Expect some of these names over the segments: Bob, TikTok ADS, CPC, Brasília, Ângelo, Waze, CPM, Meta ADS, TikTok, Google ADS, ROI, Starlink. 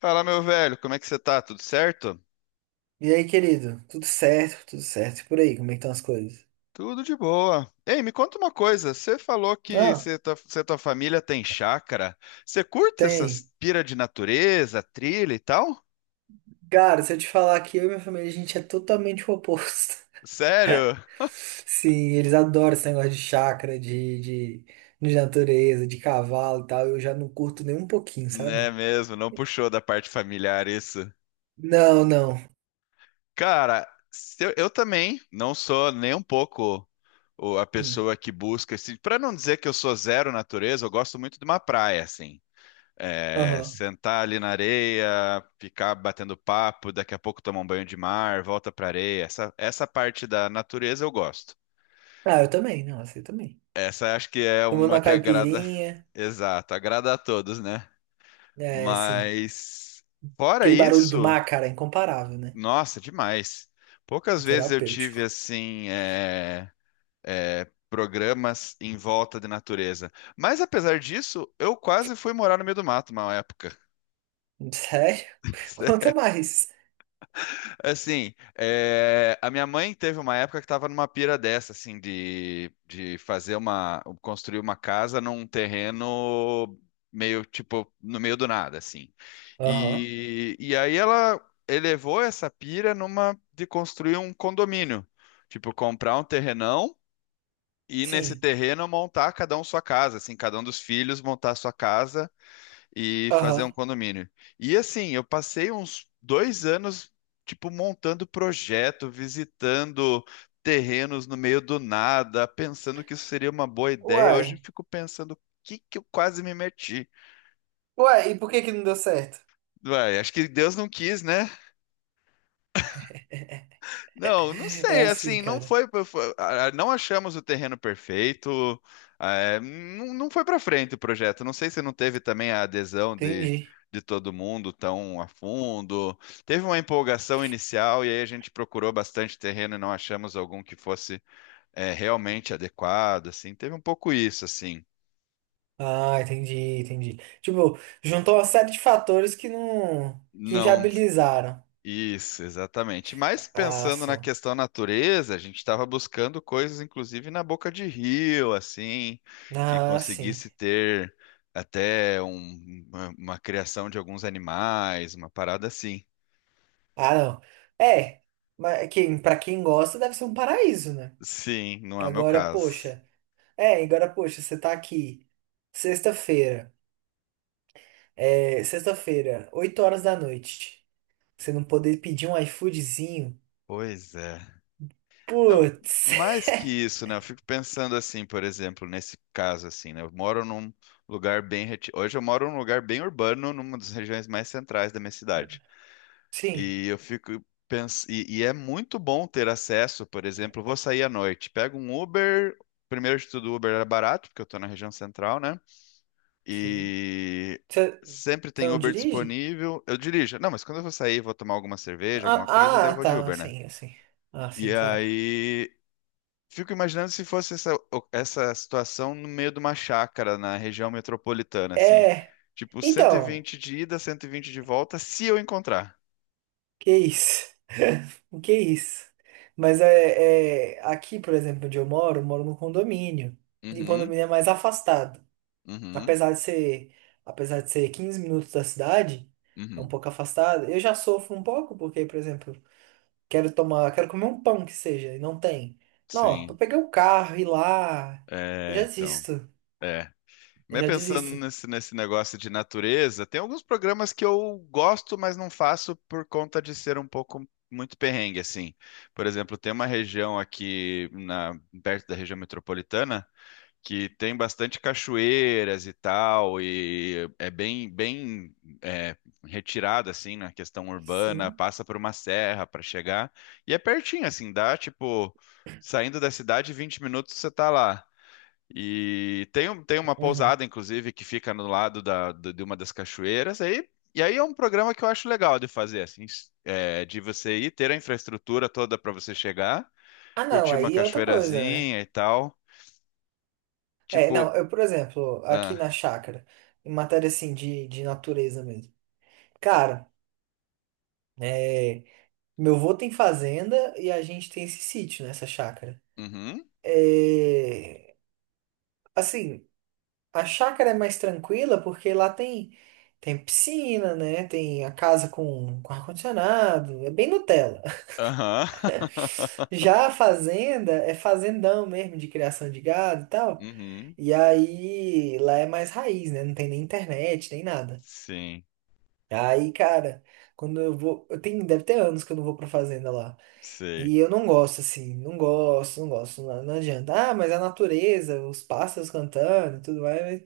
Fala, meu velho, como é que você tá? Tudo certo? E aí, querido? Tudo certo, tudo certo. E por aí, como é que estão as coisas? Tudo de boa. Ei, me conta uma coisa. Você falou que Não, você e tua família tem chácara. Você curte tem. essas pira de natureza, trilha e tal? Cara, se eu te falar que eu e minha família, a gente é totalmente o oposto. Sério? Sim, eles adoram esse negócio de chácara, de natureza, de cavalo e tal. Eu já não curto nem um pouquinho, Né sabe? mesmo, não puxou da parte familiar isso. Não, não. Cara, se eu também não sou nem um pouco a Sim. pessoa que busca esse. Para não dizer que eu sou zero natureza, eu gosto muito de uma praia, assim. É, Aham. sentar ali na areia, ficar batendo papo, daqui a pouco tomar um banho de mar, volta pra areia. Essa parte da natureza eu gosto. Ah, eu também, não, eu também. Essa acho que é Tomando uma uma que agrada, caipirinha, exato, agrada a todos, né? é assim. Mas fora Aquele barulho do isso, mar, cara, é incomparável, né? nossa, demais. É Poucas vezes eu terapêutico. tive assim programas em volta de natureza. Mas apesar disso, eu quase fui morar no meio do mato uma época. Sério? Conta mais. Assim, é, a minha mãe teve uma época que estava numa pira dessa, assim, de fazer uma, construir uma casa num terreno meio, tipo, no meio do nada, assim. Aham. E aí ela elevou essa pira numa de construir um condomínio, tipo, comprar um terrenão e nesse Sim. terreno montar cada um sua casa, assim, cada um dos filhos montar sua casa e fazer um Aham. condomínio. E assim, eu passei uns 2 anos, tipo, montando projeto, visitando terrenos no meio do nada, pensando que isso seria uma boa ideia. Hoje eu Uai. fico pensando, o que que eu quase me meti? Uai, e por que que não deu certo? Vai, acho que Deus não quis, né? Não, não É sei, assim, assim, cara. Ah, não achamos o terreno perfeito, ah, é, não, não foi para frente o projeto. Não sei se não teve também a adesão Entendi. de todo mundo tão a fundo. Teve uma empolgação inicial e aí a gente procurou bastante terreno e não achamos algum que fosse, é, realmente adequado, assim. Teve um pouco isso, assim. Ah, entendi, entendi. Tipo, juntou uma série de fatores que não, que Não, inviabilizaram isso, exatamente. Mas a pensando na ação. questão natureza, a gente estava buscando coisas, inclusive na boca de rio, assim, que Ah, sim. conseguisse ter uma criação de alguns animais, uma parada assim. Ah, não. É, mas pra quem gosta deve ser um paraíso, né? Sim, não é o meu Agora, caso. poxa. É, agora, poxa, você tá aqui. Sexta-feira. É, sexta-feira, 8 horas da noite. Você não poder pedir um iFoodzinho. Pois é. Não, Putz. mais que isso, né? Eu fico pensando assim, por exemplo, nesse caso assim, né? Eu moro num Hoje eu moro num lugar bem urbano, numa das regiões mais centrais da minha cidade. Sim, E eu fico pensando. E é muito bom ter acesso, por exemplo, vou sair à noite, pego um Uber. Primeiro de tudo, o Uber era barato, porque eu tô na região central, né? sim. E Você sempre você tem não Uber dirige? disponível. Eu dirijo. Não, mas quando eu vou sair, vou tomar alguma cerveja, alguma coisa, daí eu vou de Tá, Uber, né? sim, assim. Ah, E sim, claro. aí. Fico imaginando se fosse essa situação no meio de uma chácara na região metropolitana, assim. É, Tipo, cento e então, vinte de ida, 120 de volta, se eu encontrar. que isso? Que isso? Mas aqui, por exemplo, onde eu moro num condomínio. E o Uhum, condomínio é mais afastado. uhum, Apesar de ser, apesar de ser 15 minutos da cidade, é um uhum. pouco afastado. Eu já sofro um pouco porque, por exemplo, quero comer um pão que seja, e não tem. Não, pra Sim, pegar o carro e ir lá, eu é, já então, desisto. é. Eu Mas já pensando desisto. nesse negócio de natureza, tem alguns programas que eu gosto, mas não faço por conta de ser um pouco muito perrengue, assim. Por exemplo, tem uma região aqui na, perto da região metropolitana que tem bastante cachoeiras e tal, e é bem é, retirada, assim, na questão urbana, Sim. passa por uma serra para chegar, e é pertinho, assim, dá, tipo, saindo da cidade, 20 minutos você tá lá. E tem, tem uma Uhum. pousada, inclusive, que fica no lado de uma das cachoeiras. Aí, e aí é um programa que eu acho legal de fazer, assim, é, de você ir ter a infraestrutura toda para você chegar, Ah, não, curtir uma aí é outra coisa, né? cachoeirazinha e tal. É, não, Tipo, eu, por exemplo, aqui ah, na chácara, em matéria assim de natureza mesmo. Cara, é, meu avô tem fazenda e a gente tem esse sítio nessa chácara. uhum, É, assim, a chácara é mais tranquila porque lá tem piscina, né? Tem a casa com ar-condicionado, é bem Nutella. aham, Já a fazenda é fazendão mesmo de criação de gado e tal. uhum, E aí, lá é mais raiz, né? Não tem nem internet, nem nada. sim, Aí, cara, quando eu vou. Deve ter anos que eu não vou pra fazenda lá. sei. E eu não gosto, assim, não gosto, não gosto, não, não adianta. Ah, mas a natureza, os pássaros cantando e tudo mais,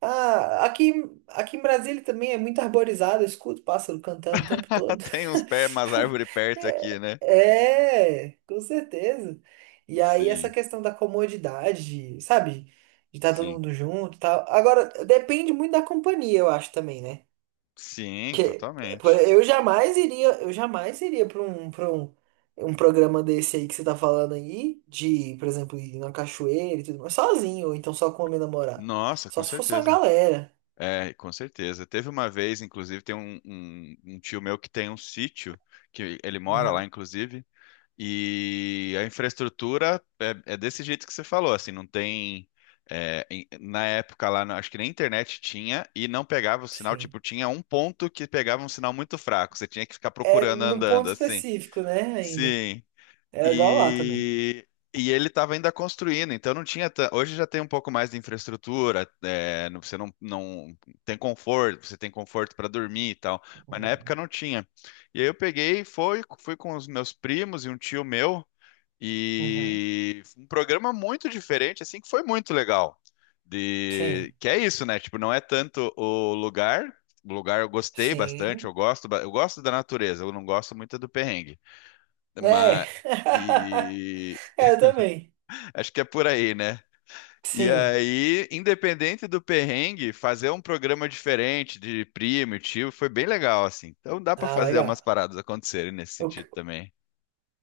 ah, aqui, aqui em Brasília também é muito arborizado, eu escuto pássaro cantando o tempo todo. Tem uns pés, umas árvores perto aqui, né? É, é, com certeza. E aí essa Sim, questão da comodidade, sabe? De estar todo sim, mundo junto e tal. Agora, depende muito da companhia, eu acho também, né? sim, Que por- totalmente. Eu jamais iria para um programa desse aí que você tá falando aí, de, por exemplo, ir na cachoeira e tudo mais, sozinho, ou então só com a minha namorada. Nossa, Só com se fosse uma certeza. galera. É, com certeza. Teve uma vez, inclusive, tem um tio meu que tem um sítio, que ele mora lá, Uhum, inclusive, e a infraestrutura é desse jeito que você falou, assim, não tem. É, na época lá, acho que nem internet tinha e não pegava o sinal, sim. tipo, tinha um ponto que pegava um sinal muito fraco, você tinha que ficar É procurando num andando, ponto assim. específico, né? Ainda. Sim. É igual lá também. E, e ele estava ainda construindo, então não tinha. Hoje já tem um pouco mais de infraestrutura, é, não- você não, não tem conforto, você tem conforto para dormir e tal, mas na época Uhum. não tinha. E aí eu peguei, e fui com os meus primos e um tio meu, Uhum. e foi um programa muito diferente, assim, que foi muito legal. De, Sim. que é isso, né? Tipo, não é tanto o lugar. O lugar eu gostei bastante, Sim. Eu gosto da natureza, eu não gosto muito do perrengue. É. Mas, e É, eu também. acho que é por aí, né? E Sim. aí, independente do perrengue, fazer um programa diferente de primo e tio foi bem legal, assim. Então dá pra Ah, fazer umas legal. paradas acontecerem nesse O sentido que- também.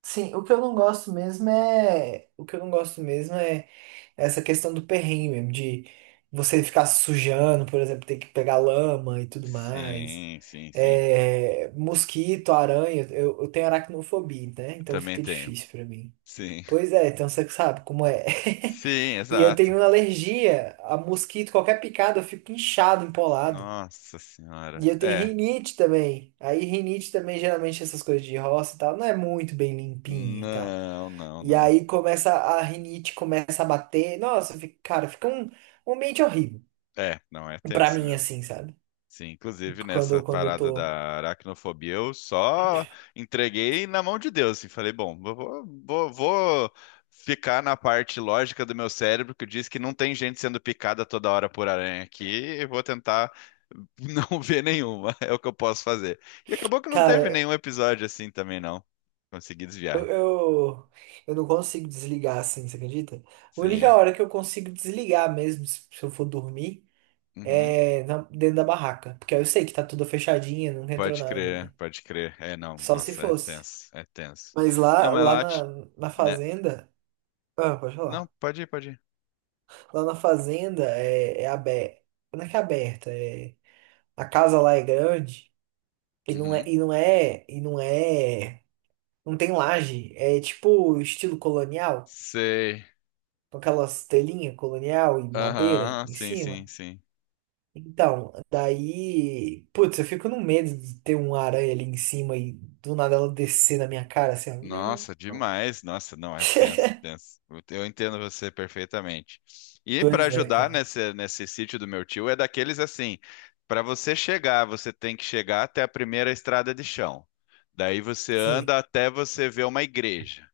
sim, o que eu não gosto mesmo é. O que eu não gosto mesmo é essa questão do perrengue mesmo, de você ficar se sujando, por exemplo, ter que pegar lama e tudo mais. Sim, sim, sim. É, mosquito, aranha. Eu tenho aracnofobia, né? Eu Então também fica tenho. difícil pra mim. Sim. Pois é, então você sabe como é. Sim, E eu exato. tenho alergia a mosquito, qualquer picada eu fico inchado, empolado. Nossa senhora. E eu tenho É. rinite também. Aí rinite também, geralmente essas coisas de roça e tal, não é muito bem limpinha e tal. Não, não, E não. aí começa a rinite, começa a bater. Nossa, cara, fica um ambiente horrível. É, não é Pra tenso mim, mesmo. assim, sabe? Sim, inclusive nessa Quando eu parada tô. da aracnofobia, eu só entreguei na mão de Deus, assim, falei, bom, vou ficar na parte lógica do meu cérebro que diz que não tem gente sendo picada toda hora por aranha aqui, e vou tentar não ver nenhuma, é o que eu posso fazer. E acabou que não teve Cara, nenhum episódio assim também, não. Consegui eu, desviar. eu, eu não consigo desligar assim, você acredita? A única Sim. hora que eu consigo desligar mesmo, se eu for dormir. Uhum. Dentro da barraca. Porque aí eu sei que tá tudo fechadinho, nunca entrou Pode nada, crer, né? pode crer. É, não, Só se nossa, é fosse. tenso, é tenso. Mas Não, lá, mas lá lá, na né? fazenda. Ah, pode Não, falar. pode ir, pode ir. Lá na fazenda é aberta. Não é que é aberta, é. A casa lá é grande Uhum. E não tem laje, é tipo estilo colonial, Sei. com aquelas telinhas colonial e madeira Aham, em sim, cima. sim, sim. Então, daí, putz, eu fico no medo de ter uma aranha ali em cima e do nada ela descer na minha cara assim. Nossa, Ó. demais. Nossa, não, é tenso, é tenso. Eu entendo você perfeitamente. E para Pois é, ajudar cara. nesse sítio do meu tio, é daqueles assim, para você chegar, você tem que chegar até a primeira estrada de chão. Daí você Sim. anda até você ver uma igreja.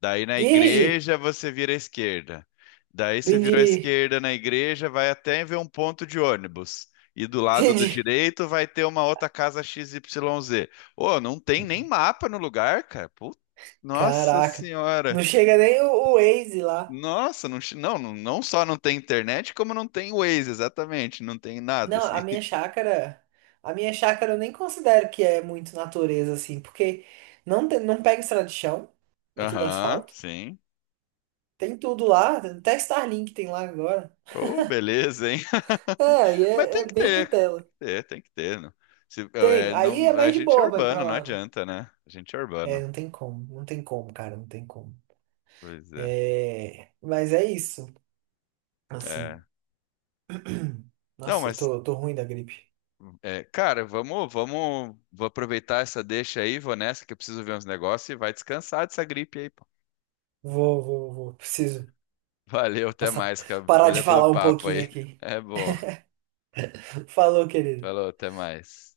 Daí na Vige! igreja você vira à esquerda. Daí você virou à Entendi! esquerda na igreja, vai até ver um ponto de ônibus. E do lado do Entendi! direito vai ter uma outra casa XYZ. Ô, não tem nem mapa no lugar, cara. Nossa Caraca! senhora. Não chega nem o Waze lá. Nossa, não, não só não tem internet, como não tem Waze, exatamente. Não tem nada, Não, assim. a minha chácara. A minha chácara eu nem considero que é muito natureza, assim, porque não, não pega estrada de chão, é tudo Aham, asfalto. sim. Tem tudo lá, até Starlink tem lá agora. Ô, beleza, hein? É, Mas é tem que bem ter, cara, tem Nutella. que ter, tem que ter. Não. Se, Tem. é, Aí é não, a mais de gente é boa pra ir pra urbano, não lá, né? adianta, né? A gente é É, urbano. não tem como. Não tem como, cara. Não tem como. Pois é. É. Mas é isso. É. Assim. Não, Nossa, mas, eu tô ruim da gripe. é, cara, vamos, vou aproveitar essa deixa aí, vou nessa que eu preciso ver uns negócios e vai descansar dessa gripe aí, pô. Vou, vou, vou. Preciso Valeu, até passar... mais, cara. parar de Valeu pelo falar um papo pouquinho aí. aqui. É bom. Falou, querido. Falou, até mais.